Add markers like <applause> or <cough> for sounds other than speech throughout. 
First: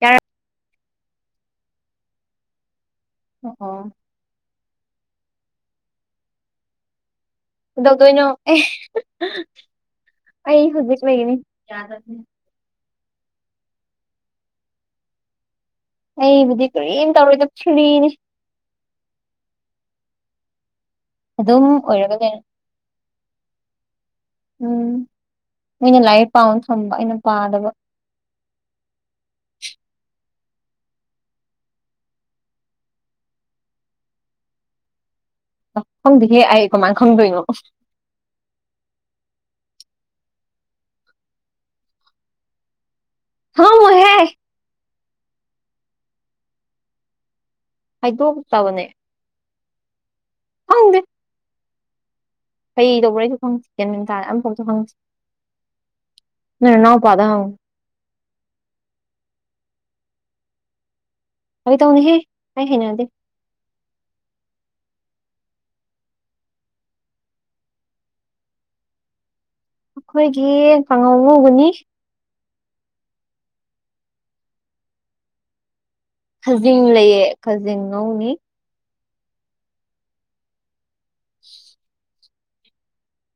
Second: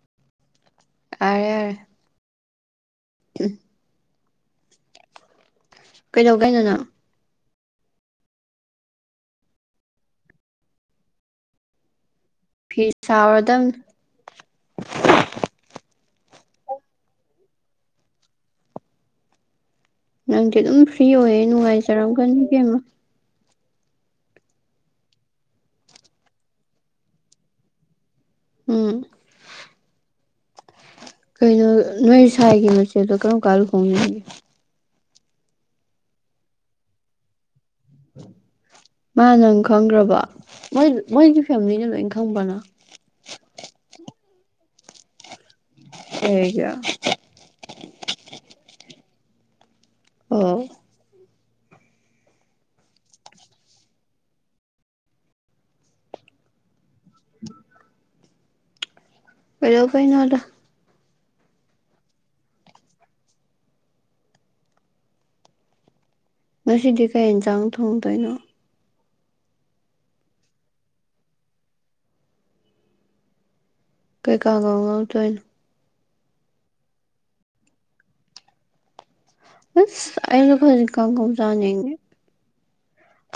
ꯌꯥꯔꯦ ꯑꯔꯦꯑꯔꯦ ꯑꯣ ꯑꯣ ꯀꯩꯗꯧꯒꯦ ꯍꯥꯢꯅꯣ ꯅꯪ ꯀꯩꯗꯧꯗꯣꯏꯅꯣ ꯑꯦ ꯑꯩ ꯍꯧꯖꯤꯛ ꯂꯩꯅꯤ ꯌꯥ <unintelligible> ꯐꯤ ꯁꯥꯎꯔꯗꯝꯅꯤ ꯑꯩꯕꯨꯗꯤ ꯀꯔꯤꯝ ꯇꯧꯔꯣꯢꯗ ꯐ꯭ꯔꯤꯅꯤ ꯅꯪꯗꯤ ꯑꯗꯨꯝ ꯐ꯭ꯔꯤ ꯑꯣꯏꯌꯦ ꯑꯗꯨꯝ ꯑꯣꯏꯔꯒ ꯅꯨꯡꯉꯥꯏꯖꯔꯝꯒꯅꯤ ꯂꯩꯔꯦ ꯢꯕꯦꯝꯃ ꯎꯝ ꯅꯣꯏꯅ ꯂꯥꯏꯔꯤꯛ ꯄꯥꯎꯅ ꯊꯝꯕ ꯑꯩꯅ ꯄꯥꯗꯕ ꯎꯝ <unintelligible> ꯀꯩꯅꯣ ꯅꯣꯏ ꯁꯋꯥꯥꯏꯒꯤ ꯃꯆꯦꯗꯣ ꯀꯔꯝ ꯀꯥꯟꯗ ꯂꯨꯍꯣꯡꯅꯤ ꯍꯥꯢꯅꯣ ꯈꯪꯗꯦꯍꯦ ꯑꯩ ꯀꯃꯥꯢ ꯈꯪꯗꯣꯏꯅꯣ ꯃꯥ ꯅꯪ ꯈꯪꯒ꯭ꯔꯥꯕꯣ ꯃꯣꯏ ꯃꯣꯏꯒꯤ ꯐꯦꯃꯤꯂꯤꯅ ꯂꯣꯏ ꯈꯪꯕ꯭ꯔꯣ ꯅꯪ ꯈꯪꯉꯝꯃꯣꯏꯍꯦ ꯀꯩꯒꯤ ꯍꯥꯏꯗꯣꯛꯇꯕꯅꯦ ꯑꯣ ꯈꯪꯗꯦ ꯀꯩ ꯇꯧꯕ꯭ꯔꯥꯖꯨ ꯈꯪꯗꯦ ꯒ꯭ꯌꯥꯟ ꯃꯦꯟ ꯇꯥ ꯑꯝꯐꯥꯎꯁꯨ ꯍꯪꯗꯦ ꯅꯣꯏ ꯅꯅꯥꯎꯄꯥꯗ ꯍꯪ ꯀꯩꯗꯧꯗꯣꯏꯅꯣꯗ ꯐꯥꯒꯤ ꯇꯧꯅꯦꯍꯦ ꯑꯩ ꯍꯩꯅꯗꯦ ꯉꯁꯤꯗꯤ ꯀꯩ ꯌꯦꯟꯖꯥꯡ ꯊꯣꯡꯗꯣꯏꯅꯣ ꯑꯩꯈꯣꯏꯒꯤ ꯀꯥꯡꯉꯧꯉꯧꯒꯅꯤ ꯀꯩ ꯀꯥꯡꯉꯧ ꯉꯧꯗꯣꯏꯅꯣ ꯈꯖꯤꯡ ꯂꯩꯌꯦ ꯈꯖꯤꯡ ꯉꯧꯅꯤ ꯑꯁ ꯑꯩꯖꯨ ꯈꯖꯤ ꯀꯥꯉꯧ ꯆꯅꯤꯡꯉꯦ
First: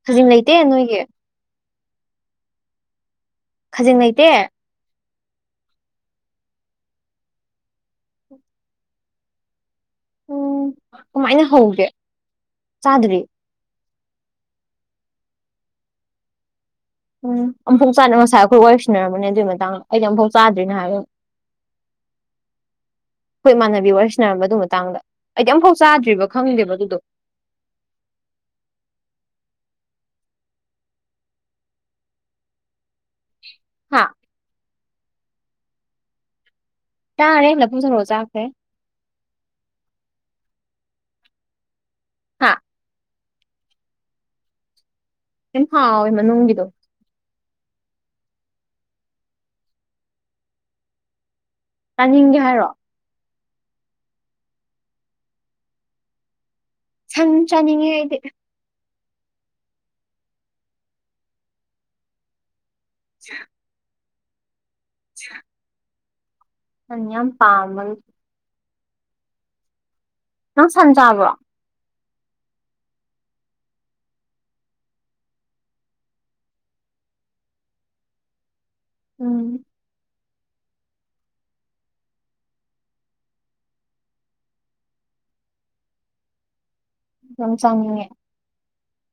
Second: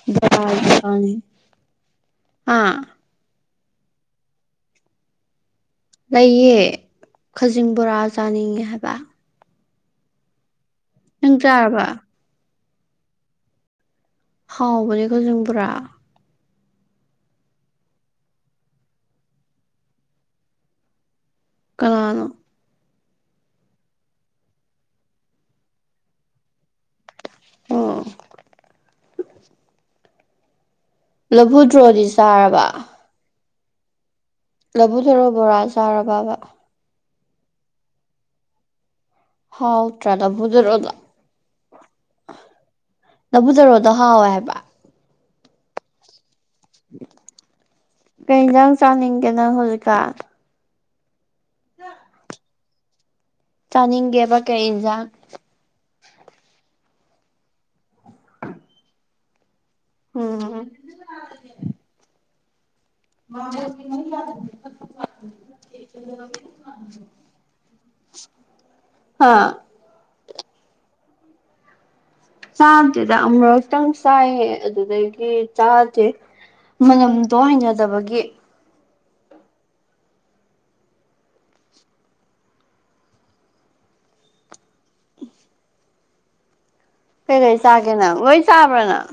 ꯈꯖꯤꯡ ꯂꯩꯇꯦ ꯅꯣꯏꯒꯤ <unintelligible> ꯍꯥ ꯈꯖꯤꯡ ꯂꯩꯇꯦ ꯂꯩꯌꯦ ꯈꯖꯤꯡ ꯕꯣꯔꯥ ꯆꯥꯅꯤꯡꯉꯦ ꯍꯥꯏꯕ ꯎꯝ ꯅꯪ ꯀꯃꯥꯏꯅ ꯍꯧꯒꯦ ꯆꯥꯔꯕ ꯆꯥꯗ꯭ꯔꯤ ꯍꯥꯎꯕꯅꯦ ꯈꯖꯤꯡ ꯕꯨꯔꯥ ꯎꯝ ꯑꯝꯐꯣꯛ ꯆꯥꯅ ꯉꯁꯥꯏ ꯑꯩꯈꯣꯏ ꯋꯥꯔꯤꯁꯤꯟꯅꯔꯝꯕꯅꯦ ꯑꯗꯨꯏ ꯃꯇꯥꯡꯗ ꯑꯩꯗꯤ ꯑꯝꯐꯥꯎ ꯆꯥꯗ꯭ꯔꯤꯅ ꯍꯥꯏꯕ ꯀꯅꯥꯅꯣ ꯑꯩꯈꯣꯏ ꯏꯃꯥꯅꯕꯤ ꯋꯥꯔꯤꯁꯤꯟꯅꯔꯝꯕ ꯑꯗꯨ ꯃꯇꯥꯡꯗ ꯑꯩꯗꯤ ꯑꯝꯐꯥꯎ ꯆꯥꯗ꯭ꯔꯤꯕ ꯈꯪꯗꯦꯕ ꯑꯗꯨꯗꯣ ꯑꯣ ꯂꯐꯨꯗ꯭ꯔꯣꯗꯤ ꯆꯥꯔꯕ ꯍꯥꯥ ꯂꯕꯨꯊꯔꯣ ꯕꯣꯔꯥ ꯆꯥꯔꯕꯕꯥ ꯆꯥꯔꯦ ꯂꯐꯨ ꯊꯔꯣ ꯆꯥꯈ꯭ꯔꯦ ꯍꯥꯎ ꯇ꯭ꯔꯥ ꯂꯐꯨꯊꯔꯣꯗꯣ ꯍꯥꯥ ꯂꯐꯨ ꯊꯔꯣꯗꯣ ꯍꯥꯎꯋꯦ ꯍꯥꯏꯕ ꯇꯤꯟ ꯍꯥꯎꯋꯦ ꯃꯅꯨꯡꯒꯤꯗꯣ ꯀꯩ ꯏꯟꯖꯥꯡ ꯆꯥꯅꯤꯡꯒꯦ ꯅꯪꯍꯧꯖꯤꯛꯀꯥꯟ ꯇꯥꯅꯤꯡꯉꯦ ꯍꯥꯏꯔꯣ ꯆꯥꯅꯤꯡꯒꯦꯕ ꯀꯩ ꯏꯟꯖꯥꯡ ꯁꯪ ꯆꯥꯅꯤꯡꯉꯦ ꯑꯩꯗꯤ ꯎꯝ <unintelligible> <inaudible> ꯁꯟ ꯌꯥꯝ ꯄꯥꯝꯕꯅꯤ ꯍꯥ ꯅꯪ ꯁꯟꯆꯥꯕ꯭ꯔꯣ ꯆꯥꯗꯦꯗ ꯑꯃꯨꯔꯛꯇꯪ ꯆꯥꯏꯌꯦ ꯑꯗꯨꯗꯒꯤ ꯆꯥꯗꯦ ꯃꯅꯝꯗꯣ ꯍꯩꯅꯗꯕꯒꯤ ꯎꯝ ꯌꯥꯝ ꯀꯩꯀꯩ ꯆꯥꯒꯦ ꯆꯥꯅꯤꯡꯉꯦ ꯅꯪ ꯂꯣꯏ ꯆꯥꯕ꯭ꯔ ꯅꯪ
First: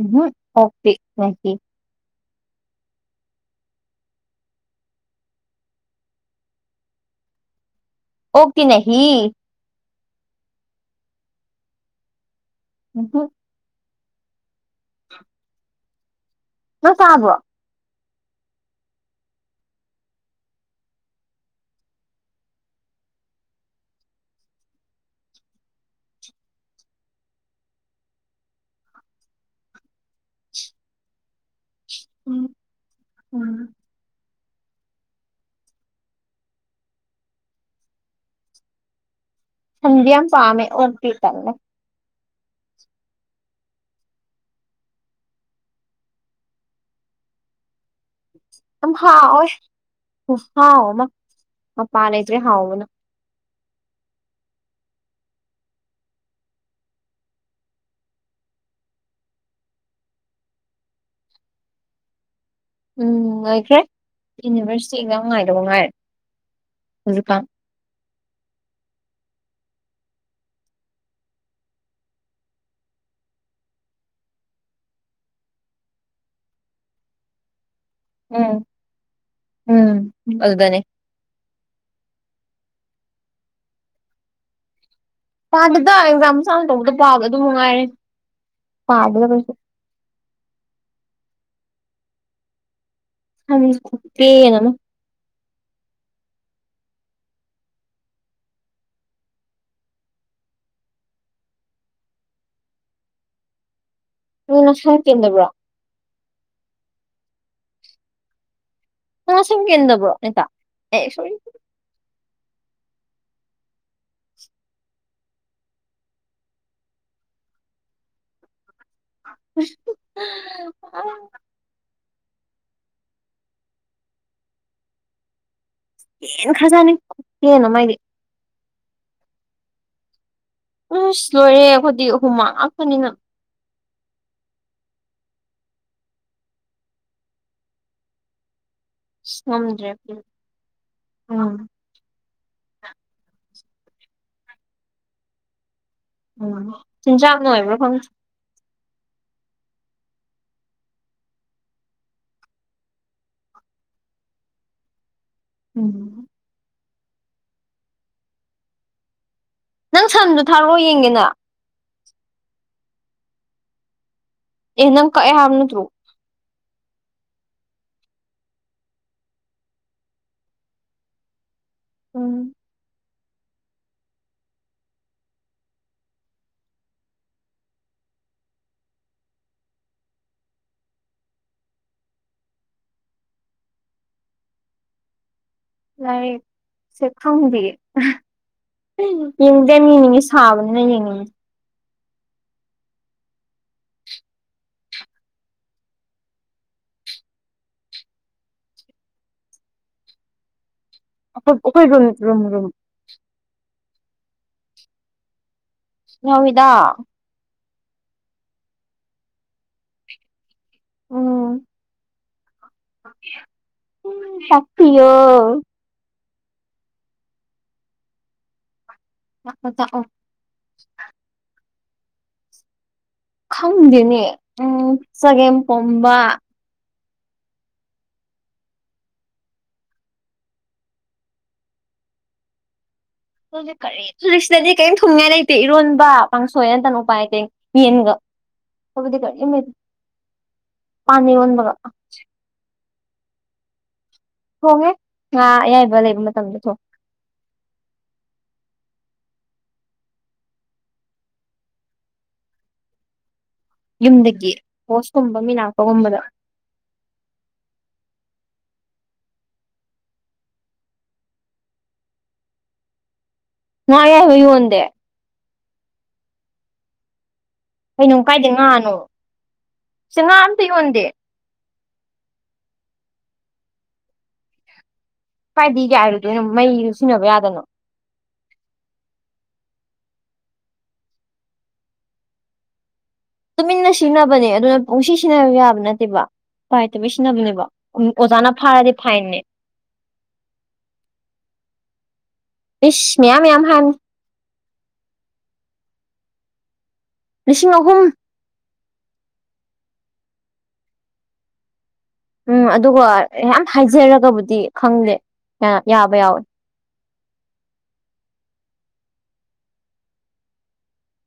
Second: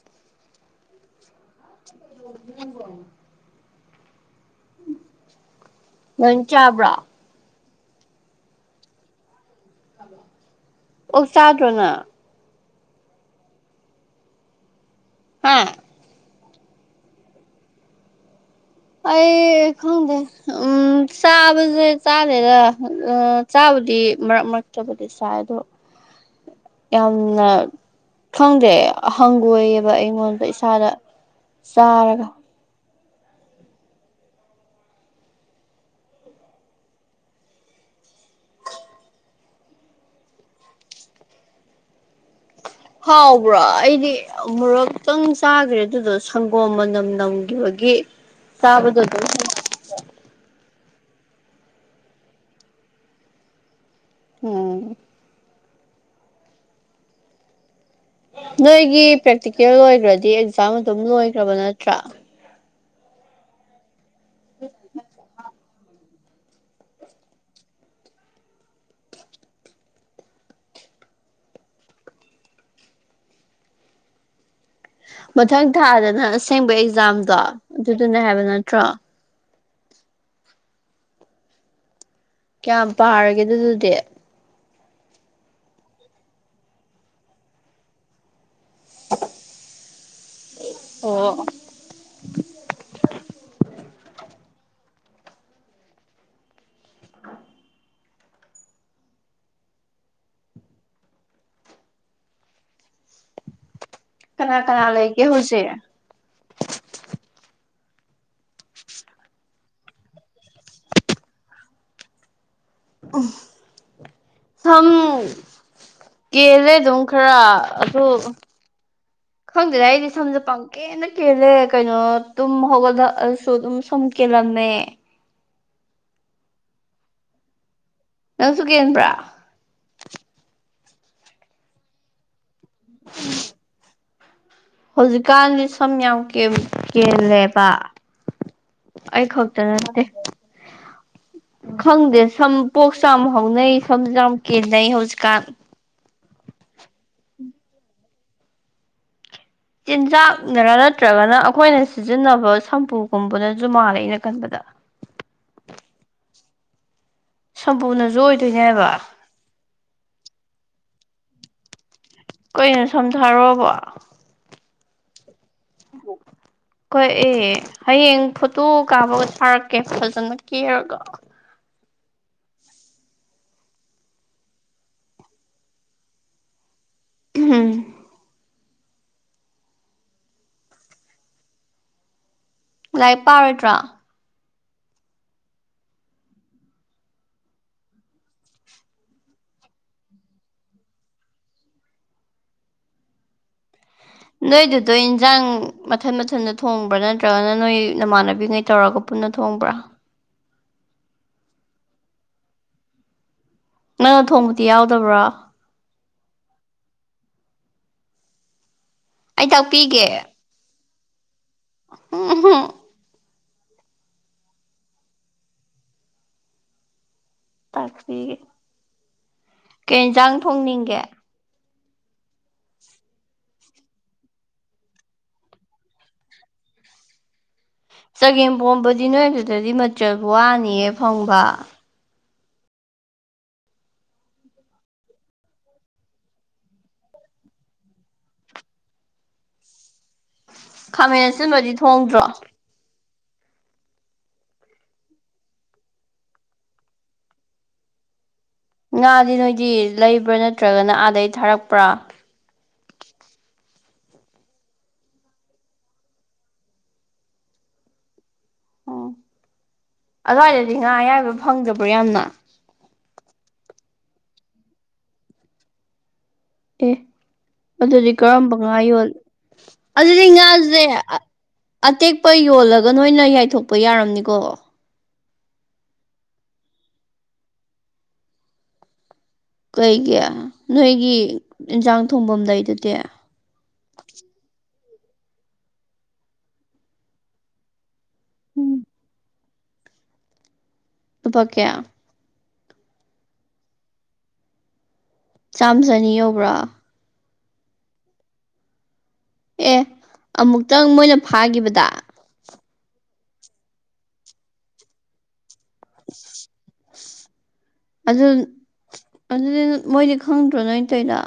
ꯎꯝ ꯍꯨꯝ ꯑꯣꯛꯇꯤ ꯅꯍꯤ <unintelligible> ꯂꯣꯏꯅ ꯆꯥꯥꯕ꯭ꯔꯣ ꯑꯣꯛꯇꯤ ꯅꯍꯤ ꯑꯣꯛ ꯆꯥꯗ꯭ꯔꯣ ꯅꯪ ꯎꯝ ꯍꯨꯝ <inaudible> ꯍꯥ ꯅꯪ ꯆꯥꯕ꯭ꯔꯣ ꯑꯩ ꯈꯪꯗꯦ ꯎꯝ ꯆꯥꯕꯁꯦ ꯆꯥꯗꯦꯗ ꯎꯝ ꯆꯥꯕꯨꯗꯤ ꯃꯔꯛ -ꯃꯔꯛꯇꯕꯨꯗꯤ ꯆꯥꯏ ꯑꯗꯣ <inaudible> ꯌꯥꯝꯅ ꯈꯪꯗꯦ ꯍꯪꯒꯣꯏꯌꯦꯕ ꯑꯩꯉꯣꯟꯗ ꯏꯁꯥꯗ ꯆꯥꯔꯒ ꯎꯝ ꯎꯝ ꯁꯟꯗꯤ ꯌꯥꯝ ꯄꯥꯃꯦ ꯑꯣꯛꯇꯤ ꯇꯜꯂꯦ ꯍꯥꯎꯕ꯭ꯔꯣ ꯑꯩꯗꯤ ꯑꯃꯨꯔꯛꯇꯪ ꯆꯥꯈ꯭ꯔꯦ ꯑꯗꯨꯗꯣ ꯁꯪꯒꯣꯝ ꯃꯅꯝ ꯅꯝꯈꯤꯕꯒꯤ ꯒꯤ ꯌꯥꯝ ꯍꯥꯎꯑꯦ ꯈꯨꯍꯥꯎ ꯑꯝ ꯂꯩꯇ꯭ꯔꯦ ꯍꯥꯎꯕꯅ ꯎꯝ ꯅꯣꯏꯒꯤ ꯄ꯭ꯔꯦꯛꯇꯤꯀꯦꯜ ꯂꯣꯏꯒ꯭ꯔꯗꯤ ꯑꯦꯛꯖꯥꯝ ꯑꯗꯨꯝ ꯂꯣꯏꯈ꯭ꯔꯕ ꯅꯠꯇ꯭ꯔꯥ ꯎꯝ ꯂꯣꯏꯈ꯭ꯔꯦ ꯌꯨꯅꯤꯚꯔꯁꯤꯇꯤ ꯑꯦꯛꯖꯥꯝ ꯉꯥꯏꯗꯧ ꯉꯥꯏꯔꯦ ꯍꯧꯖꯤꯛꯀꯥꯟ ꯃꯊꯪ ꯊꯥꯗꯅ ꯑꯁꯦꯡꯕ ꯑꯦꯛꯖꯥꯝꯗꯣ ꯑꯗꯨꯗꯨꯅꯤ ꯍꯥꯏꯕ ꯎꯝ ꯅꯠꯇ꯭ꯔꯣ ꯎꯝ ꯑꯗꯨꯗꯅꯦ ꯀꯌꯥꯝ ꯄꯥꯔꯒꯦ ꯑꯗꯨꯗꯨꯗꯤ ꯄꯥꯗꯦꯗ ꯑꯦꯛꯖꯥꯝ ꯁꯥꯡꯅ ꯇꯧꯕꯗ ꯄꯥꯕꯗ ꯑꯗꯨ ꯃꯉꯥꯏꯔꯦ ꯄꯥꯗꯦꯗ ꯀꯩꯁꯨ ꯑꯣ ꯁꯝꯁꯤꯖꯨ ꯈꯨꯠꯀꯦꯟ ꯑꯃ ꯀꯅꯥ ꯅꯪ ꯀꯅꯥ ꯅꯁꯥ ꯂꯩꯒꯦ ꯀꯦꯟꯗꯕ꯭ꯔꯣ ꯍꯧꯖꯤꯛ ꯅꯪ ꯁꯝ ꯀꯦꯟꯗꯕ꯭ꯔꯣ <unintelligible> ꯁꯦꯔꯤ ꯑꯝ ꯁꯝ ꯀꯦꯜꯂꯦ ꯑꯗꯨꯝ ꯈꯔ ꯑꯗꯨ ꯈꯪꯗꯦꯗ ꯑꯩꯗꯤ ꯁꯝꯁꯦ ꯄꯪꯀꯦꯟ ꯀꯦꯜꯂꯦ ꯀꯩꯅꯣ ꯇꯨꯝ ꯍꯧꯒꯠꯂꯛꯑꯁꯨ ꯑꯗꯨꯝ ꯁꯝ ꯀꯦꯜꯂꯝꯃꯦ ꯀꯦꯟꯈ꯭ꯔꯖꯠꯅꯤ ꯈꯨꯠꯀꯦꯟ ꯑꯃ ꯅꯪꯁꯨꯨ ꯀꯦꯟꯕ꯭ꯔꯥ ꯑꯨꯁ ꯂꯣꯏꯔꯦ ꯑꯩꯈꯣꯏꯗꯤ ꯍꯨꯃꯥꯟ ꯉꯥꯛꯇꯅꯤꯅ ꯍꯧꯖꯤꯛꯀꯥꯟꯗꯤ ꯁꯝ ꯌꯥꯝ ꯀꯦꯜ-ꯀꯦꯜꯂꯦꯕ ꯑꯁ ꯑꯩꯈꯛꯇ ꯉꯝꯗ꯭ꯔꯦ ꯅꯠꯇꯦ ꯎꯝ ꯈꯪꯗꯦ ꯁꯝ ꯄꯣꯛꯁꯨ ꯌꯥꯝ ꯍꯧꯅꯩ ꯁꯝꯖꯨ ꯌꯥꯝ ꯀꯦꯟꯅꯩ ꯍꯧꯖꯤꯛꯀꯥꯟ ꯎꯝ ꯆꯤꯟꯖꯥꯛꯅ ꯑꯣꯏꯕ꯭ꯔꯣ ꯈꯪꯗꯦ ꯆꯤꯟꯖꯥꯛꯅꯔꯥ ꯅꯠꯇ꯭ꯔꯒꯅ ꯑꯩꯈꯣꯏꯅ ꯁꯤꯖꯤꯟꯅꯕ ꯁꯝꯄꯨꯒꯨꯝꯕꯅꯁꯨ ꯃꯥꯥꯜꯂꯦ ꯑꯩꯅ ꯈꯟꯕꯗ ꯎꯝ ꯁꯝꯄꯨꯅꯁꯨ ꯑꯣꯏꯗꯣꯏꯅꯦ ꯍꯥꯢꯕ ꯅꯪ ꯁꯝꯗꯨ ꯊꯥꯔꯛꯑꯣ ꯌꯦꯡꯒꯦꯅ ꯀꯩꯅꯣ ꯁꯥꯝ ꯊꯥꯔꯛꯑꯣꯕꯣ ꯑꯦ ꯅꯪ ꯀꯛꯑꯦ ꯍꯥꯏꯕ ꯅꯠꯇ꯭ꯔꯣ ꯀꯛꯑꯦ ꯍꯌꯦꯡ ꯐꯣꯇꯣ ꯀꯥꯞꯄꯒ ꯊꯥꯔꯛꯀꯦ ꯐꯖꯅ ꯀꯦꯔꯒ ꯎꯝ ꯎꯝ ꯂꯥꯏꯔꯤꯛ ꯄꯥꯔꯣꯏꯗ꯭ꯔꯣ ꯂꯥꯏꯔꯤꯛꯁꯦ ꯈꯪꯗꯦꯌꯦ ꯌꯦꯡꯗꯦ ꯌꯥꯝ ꯌꯦꯡꯅꯤꯡꯉꯤ ꯁꯥꯕꯅꯤꯅ ꯌꯦꯡꯅꯤꯡꯉꯤ ꯅꯣꯏꯗꯨꯗꯣ ꯏꯟꯖꯥꯡ ꯃꯊꯟ ꯃꯊꯟꯗ ꯊꯣꯡꯕ꯭ꯔꯥ ꯅꯠꯇ꯭ꯔꯒꯅ ꯅꯣꯏ ꯅꯃꯥꯟꯅꯕꯤꯉꯩ ꯇꯧꯔꯒ ꯄꯨꯟꯅ ꯊꯣꯡꯕ꯭ꯔꯥ ꯈꯣꯏ ꯑꯣꯈꯣꯏ ꯔꯣ ꯔꯨꯝ ꯔꯨꯝ ꯅꯪꯅ ꯊꯣꯡꯕꯗꯤ ꯌꯥꯎꯗꯕ꯭ꯔꯣ꯫ ꯌꯥꯎꯋꯤꯗ ꯑꯩ ꯇꯥꯛꯄꯤꯒꯦ꯫ <unintelligible> ꯎ ꯇꯥꯛꯄꯤꯌꯣ <unintelligible> ꯇꯥꯛꯑꯣ ꯀꯩ ꯇꯥꯛꯑꯣ ꯌꯦꯟꯖꯥꯡ ꯊꯣꯡꯅꯤꯡꯒꯦ ꯈꯪꯗꯦꯅꯦ ꯎꯝ ꯆꯒꯦꯝ ꯄꯣꯝꯕ ꯆꯒꯦꯝ ꯄꯣꯝꯕꯗꯤ ꯅꯣꯏ ꯑꯗꯨꯗꯗꯤ ꯃꯆꯜ ꯋꯥꯅꯤꯌꯦ ꯐꯪꯕ꯫ ꯑꯗꯨꯗꯤ ꯀꯔꯦ <unintelligible> ꯁꯤꯗꯗꯤ ꯀꯔꯤꯝ ꯊꯣꯡꯅꯤꯉꯥꯏ ꯂꯩꯇꯦ ꯏꯔꯣꯟꯕ ꯀꯥꯡꯁꯣꯏ ꯅꯠꯇꯅ ꯎꯄꯥꯏ ꯂꯩꯇꯦ ꯌꯦꯟꯒ꯫ <unintelligible> ꯄꯥꯟ ꯈꯥꯃꯦꯟ ꯏꯔꯣꯟꯕꯒ ꯑꯁꯤꯟꯕꯗꯤ ꯊꯣꯡꯗ꯭ꯔꯣ ꯊꯣꯡꯉꯦ ꯉꯥ ꯑꯌꯥꯏꯕ ꯂꯩꯕ ꯃꯇꯝꯗ ꯊꯣꯡꯉꯦ ꯉꯥꯗꯤ ꯅꯣꯏꯗꯤ ꯂꯩꯕ꯭ꯔꯥ ꯅꯠꯇ꯭ꯔꯒꯅ ꯑꯥꯗꯩꯩ ꯊꯥꯔꯛꯄ꯭ꯔꯥ꯫ ꯌꯨꯝꯗꯒꯤ ꯄꯣꯁꯀꯨꯝꯕ ꯃꯤ ꯂꯥꯛꯄꯒꯨꯝꯕꯗ꯫ ꯑꯣ ꯑꯗꯨꯋꯥꯏꯗꯗꯤ ꯉꯥ ꯑꯌꯥꯏꯕ ꯐꯪꯗꯕ꯭ꯔꯣ ꯌꯥꯝꯅ꯫ ꯉꯥ ꯑꯌꯥꯏꯕ ꯌꯣꯟꯗꯦ꯫ ꯑꯦ ꯑꯗꯨꯗꯤ ꯀꯩꯅꯣ ꯀꯥꯏꯗ ꯀꯔꯝꯕ ꯉꯥ ꯉꯥꯅꯣ ꯌꯣꯜꯂꯤ ꯁꯤꯗ ꯑꯗꯨꯗꯤ ꯉꯥ ꯑꯝꯇ ꯉꯥꯁꯦ꯫ ꯌꯣꯟꯗꯦ ꯑꯇꯦꯛꯄ ꯌꯣꯜꯂꯒ ꯅꯣꯏꯅ ꯌꯥꯏꯊꯣꯛꯄ ꯌꯥꯔꯝꯅꯤꯀꯣ ꯀꯥꯏꯗꯩꯩ ꯌꯥꯏꯔꯨꯗꯣꯏꯅꯣ ꯃꯩꯁꯨ ꯁꯤꯖꯤꯟꯅꯕ ꯌꯥꯗꯅꯣ ꯀꯩꯒꯤ ꯅꯣꯏꯒꯤ ꯏꯟꯖꯥꯡ ꯊꯣꯡꯐꯝ ꯂꯩꯗꯨꯗꯤ꯫ ꯇꯨꯃꯤꯟꯅ ꯁꯤꯖꯤꯟꯅꯕꯅꯦ ꯑꯗꯨꯅ ꯄꯨꯡꯁꯤ ꯁꯤꯖꯤꯟꯅꯕ ꯌꯥꯕ ꯅꯠꯇꯦꯕ ꯎ ꯂꯩꯇꯕꯩ ꯁꯤꯖꯤꯟꯅꯕꯅꯦꯕ꯫ ꯑꯣꯖꯥꯅ ꯐꯥꯔꯥꯗꯤ ꯐꯥꯏꯟꯅꯦ꯫ ꯂꯨꯄꯥ ꯀꯌꯥ ꯎꯁ ꯃꯌꯥꯝ ꯃꯌꯥꯝ ꯍꯥꯏ꯫ ꯆꯥꯝꯃ ꯆꯅꯤ ꯌꯧꯕ꯭ꯔꯥ꯫ ꯂꯤꯁꯤꯡ ꯑꯍꯨꯝ ꯑꯦ ꯑꯃꯨꯛꯇꯪ ꯃꯣꯏꯅ ꯐꯥꯈꯤꯕꯗ ꯎꯝ ꯑꯗꯨꯒ ꯌꯥꯝ ꯍꯥꯏꯖꯔꯒꯕꯨꯗꯤ ꯈꯪꯗꯦ ꯌꯥꯕ ꯌꯥꯎꯋꯦ꯫ ꯑꯗꯨ ꯑꯗꯨꯗꯤ ꯃꯣꯏꯗꯤ ꯈꯪꯗ꯭ꯔꯣ ꯅꯣꯏ ꯇꯧꯔꯤꯗꯣ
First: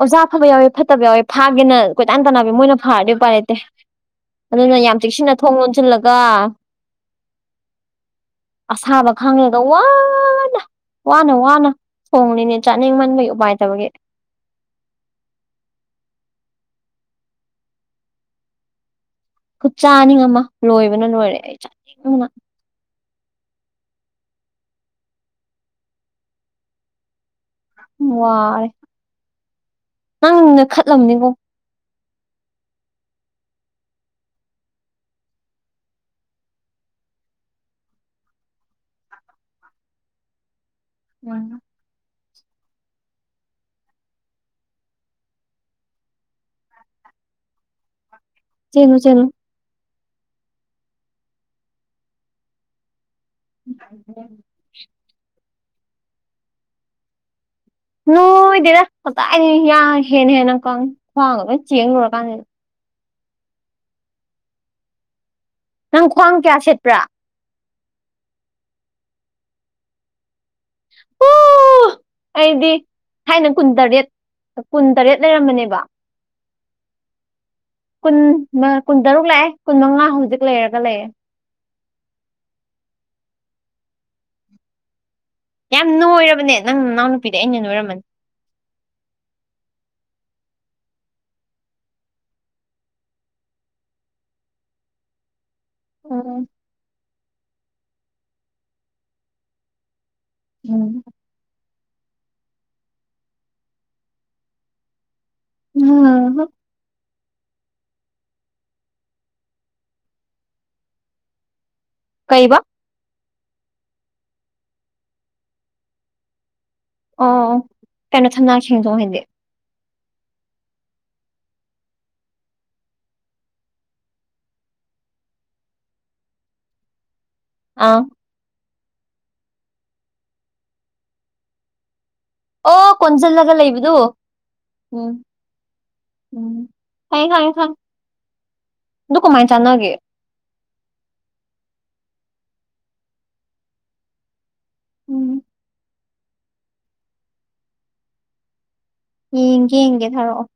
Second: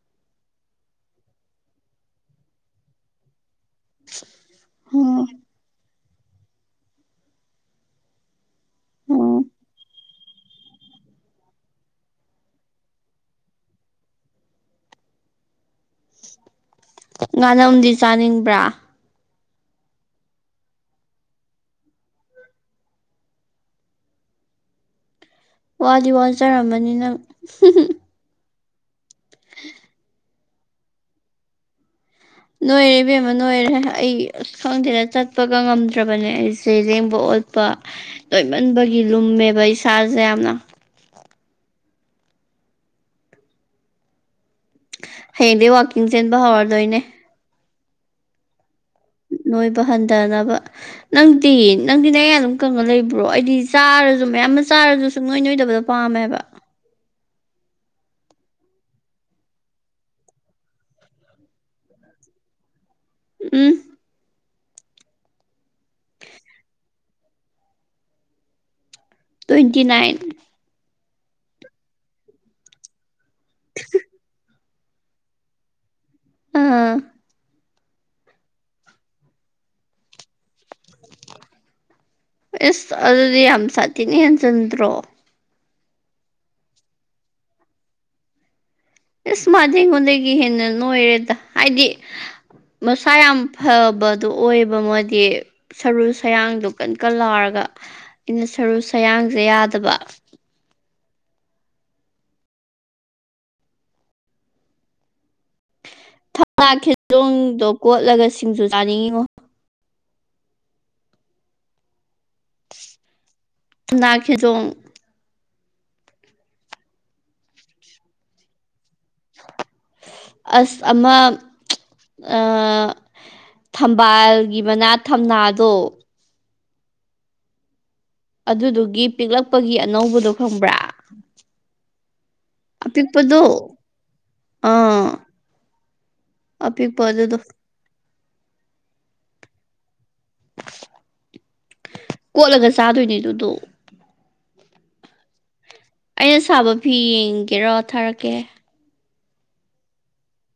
ꯑꯣꯖꯥ ꯑꯐꯕ ꯌꯥꯎꯋꯦ ꯐꯠꯇꯕ ꯌꯥꯎꯋꯦ ꯐꯥꯒꯦꯅ ꯀꯣꯏꯇꯥꯟ ꯇꯥꯟꯅꯕꯤ ꯃꯣꯏꯅ ꯐꯥꯔꯗꯤ ꯎꯄꯥꯏ ꯂꯩꯇꯦ꯫ ꯑꯗꯨꯅ ꯌꯥꯝ ꯆꯦꯛꯁꯤꯟꯅ ꯊꯣꯡ ꯂꯣꯟꯁꯤꯜꯂꯒ ꯑꯁꯥꯕ ꯎꯝ ꯈꯥꯡꯉꯤꯕ ꯋꯥꯅ꯫ ꯋꯥꯅ ꯋꯥꯅ ꯊꯣꯡꯂꯤꯅꯦ ꯆꯥꯅꯤꯡꯃꯟꯕꯒꯤ ꯎꯄꯥꯏꯇꯕꯒꯤ ꯉꯥꯅꯝꯗꯤ ꯆꯥꯅꯤꯡꯕ꯭ꯔꯥ ꯈꯨꯠꯆꯥꯅꯤꯡ ꯑꯃ ꯂꯣꯏꯕꯅ ꯂꯣꯏꯔꯦ ꯑꯩ ꯆꯥꯅꯤꯡꯕꯅ꯫ ꯋꯥꯗꯤ ꯋꯥꯟꯖꯔꯝꯃꯅꯤ ꯅꯪ ꯋꯥꯏ ꯅꯪ ꯅꯣꯏꯈꯠꯂꯝꯃꯤꯕꯣ ꯅꯣꯏꯔꯦ ꯏꯕꯦꯝꯃ ꯅꯣꯏꯔꯦ ꯑꯩ ꯑꯁ ꯈꯪꯗꯦꯅ ꯆꯠꯄꯒ ꯉꯝꯗ꯭ꯔꯕꯅꯦ ꯑꯩꯁꯦ ꯂꯦꯡꯕ ꯑꯣꯠ ꯄ ꯅꯣꯏꯃꯟꯕꯒꯤ ꯂꯨꯝꯃꯦꯕ ꯏꯁꯥꯁꯦ ꯌꯥꯝꯅ <unintelligible> ꯍꯌꯦꯡꯗꯩ ꯋꯥꯛꯀꯤꯡ ꯆꯦꯟꯕ ꯍꯧꯔꯗꯣꯏꯅꯦ꯫ ꯆꯦꯂꯣ ꯆꯦꯂꯣ꯫ ꯅꯣꯏꯕ ꯍꯟꯗꯅꯕ ꯅꯪꯗꯤ ꯅꯪꯗꯤ ꯅꯌꯥ ꯑꯗꯨꯝ ꯀꯪꯉ ꯂꯩꯕ ꯕ꯭ꯔꯣ ꯑꯩꯗꯤ ꯆꯥꯔꯁꯨ ꯃꯌꯥꯝ ꯑꯃ ꯆꯥꯔꯁꯨ ꯁꯨꯡ ꯅꯣꯏ ꯅꯣꯏꯗꯕꯗꯣ ꯄꯥꯝꯃꯦꯕ꯫ ꯅꯣꯢꯗꯦꯗ ꯀꯗꯥꯢꯗꯩ ꯌꯥꯡ ꯍꯦꯟꯅ ꯍꯦꯟꯅ ꯀꯪ ꯈ꯭ꯋꯥꯡ ꯒ ꯂꯣꯢ ꯆꯦꯡ ꯂꯣꯢꯔꯀꯥꯟꯁꯤꯗ꯫ ꯎꯝ꯫ ꯅꯪ ꯈ꯭ꯋꯥꯡ ꯀꯌꯥ ꯁꯦꯠꯄ꯭ꯔꯥ꯫ Twenty nine. ꯑꯣ ꯑꯩꯗꯤ ꯊꯥꯏꯅ ꯀꯨꯟꯇꯔꯦꯠ ꯀꯨꯟꯇꯔꯦꯠ ꯂꯩꯔꯝꯕꯅꯦꯕ꯫ ꯑꯥ꯫ ꯀꯨꯟ ꯃ ꯀꯨꯟꯇꯔꯨꯛ ꯂꯥꯛꯑꯦ ꯀꯨꯟ ꯃꯉꯥ ꯍꯧꯖꯤꯛ ꯂꯩꯔꯒ ꯂꯩꯌꯦ꯫ ꯏꯁ ꯑꯗꯨꯗꯤ ꯌꯥꯝ ꯁꯥꯊꯤꯅ ꯍꯦꯟꯖꯟꯗ꯭ꯔꯣ꯫ ꯌꯥꯝ ꯅꯣꯏꯔꯕꯅꯦ ꯅꯪ ꯅꯅꯥꯎꯅ ꯅꯨꯄꯤꯗ ꯑꯩꯅ ꯍꯦꯟ ꯅꯣꯏꯔꯝꯃꯅꯤ꯫ ꯏꯁ ꯃꯥꯗꯤ ꯑꯩꯉꯣꯟꯗꯒꯤ ꯍꯦꯟꯅ ꯅꯣꯏꯔꯦꯗ ꯍꯥꯏꯗꯤ꯫ ꯃꯁꯥ ꯌꯥꯝ ꯐꯕꯗꯣ ꯑꯣꯏꯕ ꯃꯣꯏꯗꯤ꯫ ꯁꯔꯨ ꯎꯝ ꯁꯌꯥꯡꯗꯣ ꯀꯟ ꯀꯟ ꯂꯥꯎꯔꯒ ꯑꯩꯅ ꯁꯔꯨ ꯁꯌꯥꯡꯁꯦ ꯌꯥꯗꯕ꯫ ꯎꯝ꯫ <unintelligible> ꯊꯧꯅꯥ ꯈꯦꯖꯣꯡꯗꯣ ꯀꯣꯠꯂꯒ ꯁꯤꯡꯖꯨ ꯆꯥꯅꯤꯡꯉꯤꯉꯣ꯫ ꯀꯩꯕ꯫ ꯊꯝꯅꯥ ꯈꯦꯖꯣꯡ꯫ ꯑꯣ ꯀꯩꯅꯣ ꯊꯝꯅꯥ ꯈꯦꯟꯖꯣꯡꯗꯣ ꯍꯥꯏꯗꯤ꯫ ꯑꯁ ꯑꯃ ꯑ ꯊꯝꯕꯥꯜꯒꯤ ꯃꯅꯥ ꯊꯝꯅꯥꯗꯣ꯫ ꯑꯥ꯫ ꯑꯗꯨꯗꯨꯒꯤ ꯄꯤꯛꯂꯛꯄꯒꯤ ꯑꯅꯧꯕꯗꯣ ꯈꯪꯕ꯭ꯔꯥ꯫ ꯑꯣ ꯑꯄꯤꯛꯄꯗꯣ ꯀꯣꯟꯖꯤꯜꯂꯒ ꯂꯩꯕꯗꯨ ꯎꯝ꯫ ꯑꯥ ꯎꯝ ꯑꯄꯤꯛꯄ ꯈꯉꯦ ꯑꯗꯨꯗꯣ ꯈꯉꯦ ꯈꯪ ꯑꯗꯨ ꯀꯃꯥꯏꯟ ꯆꯥꯟꯅꯒꯦ꯫ ꯀꯣꯠꯂꯒ ꯆꯥꯗꯣꯏꯅꯦ ꯑꯗꯨꯗꯣ꯫ ꯎꯝ꯫ ꯑꯩꯅ ꯁꯥꯕ ꯐꯤ ꯌꯦꯡꯒꯦꯔꯣ ꯊꯥꯔꯛꯀꯦ꯫ ꯌꯦꯡꯒꯦ ꯌꯦꯡꯒꯦ ꯊꯥꯔꯛꯑꯣ꯫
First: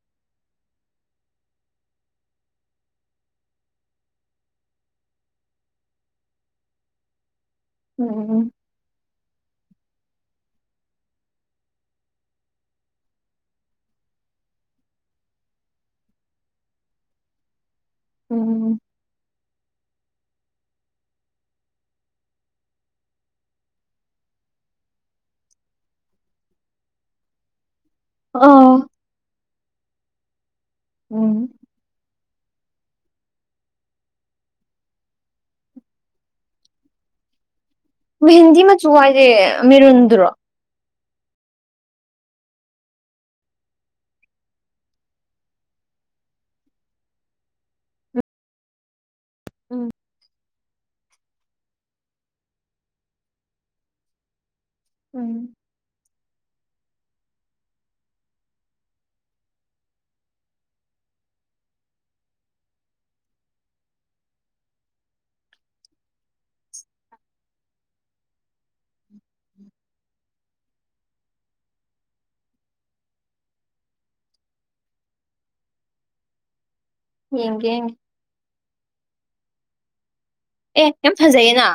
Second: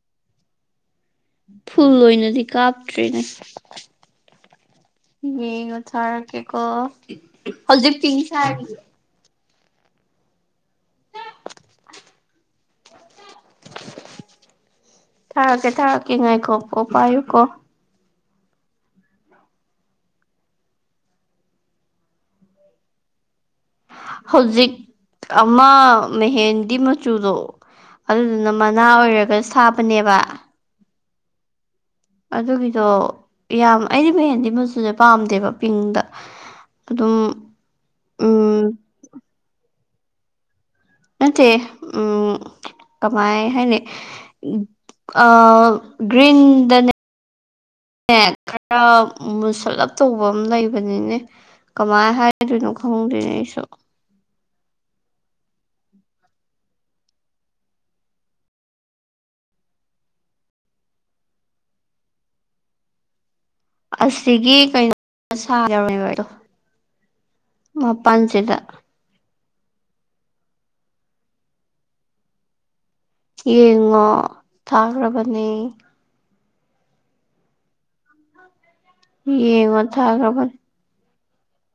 ꯐꯨꯜ ꯑꯣꯏꯅꯗꯤ ꯀꯥꯞꯇ꯭ꯔꯦꯅꯦ꯫ ꯌꯦꯉꯣ ꯊꯔꯛꯀꯦꯀꯣ ꯍꯧꯖꯤꯛ ꯄꯤꯡ ꯎꯝ ꯁꯥꯔꯤꯌꯦ꯫ ꯊꯥꯔꯛꯀꯦ ꯊꯥꯔꯛꯀꯦ ꯉꯥꯏꯈꯣꯀꯣ ꯄꯥꯏꯌꯨꯀꯣ꯫ ꯎꯝ꯫ ꯍꯧꯖꯤꯛ ꯑꯃ ꯃꯦꯍꯦꯟꯗꯤ ꯃꯆꯨꯗꯣ꯫ ꯑꯗꯨꯗꯨꯅ ꯑꯥ ꯃꯅꯥ ꯑꯣꯏꯔꯒ ꯁꯥꯕꯅꯦꯕ꯫ ꯎꯝ꯫ ꯑꯗꯨꯒꯤꯗꯣ ꯌꯥꯝ ꯑꯩꯗꯤ ꯃꯍꯦꯟꯗꯤ ꯃꯆꯨ ꯁꯦ ꯄꯥꯝꯗꯦꯕ ꯄꯤꯡꯗ꯫ ꯑꯗꯨꯝ ꯃꯍꯦꯟꯗꯤ ꯎꯝ ꯃꯆꯨ ꯍꯥꯏꯁꯦ ꯃꯤꯔꯨꯟꯗꯨꯔꯣ꯫ ꯅꯠꯇꯦ ꯎꯝ ꯀꯃꯥꯏ ꯍꯥꯏꯅꯤ꯫ ꯑ ꯒ꯭ꯔꯤꯟꯗꯅꯦ ꯅꯦ ꯈꯔ ꯎꯝ ꯃꯨꯁꯜꯂꯞ ꯇꯧ ꯕꯝ ꯂꯩꯕꯅꯤꯅꯦ ꯀꯃꯥꯏ ꯍꯥꯏꯗꯣꯏꯅꯣ ꯈꯪꯗꯦ ꯅꯦ ꯑꯩꯁꯨ꯫ ꯎꯝ꯫ ꯑꯁꯤꯒꯤ ꯀꯩꯅꯣ ꯑꯁꯥ ꯌꯥꯎꯔꯝꯃꯤꯕ ꯑꯩꯗꫭ ꯃꯄꯥꯜꯁꯤꯗ꯫ ꯌꯦꯡꯉꯣ ꯊꯥꯈ꯭ꯔꯕꯅꯦ꯫ ꯌꯦꯡꯒꯦ ꯌꯦꯡꯒꯦ ꯌꯦꯡꯉꯣ ꯊꯥꯈ꯭ꯔꯕ ꯑꯦ ꯌꯥꯝ ꯐꯖꯩꯌꯦꯅ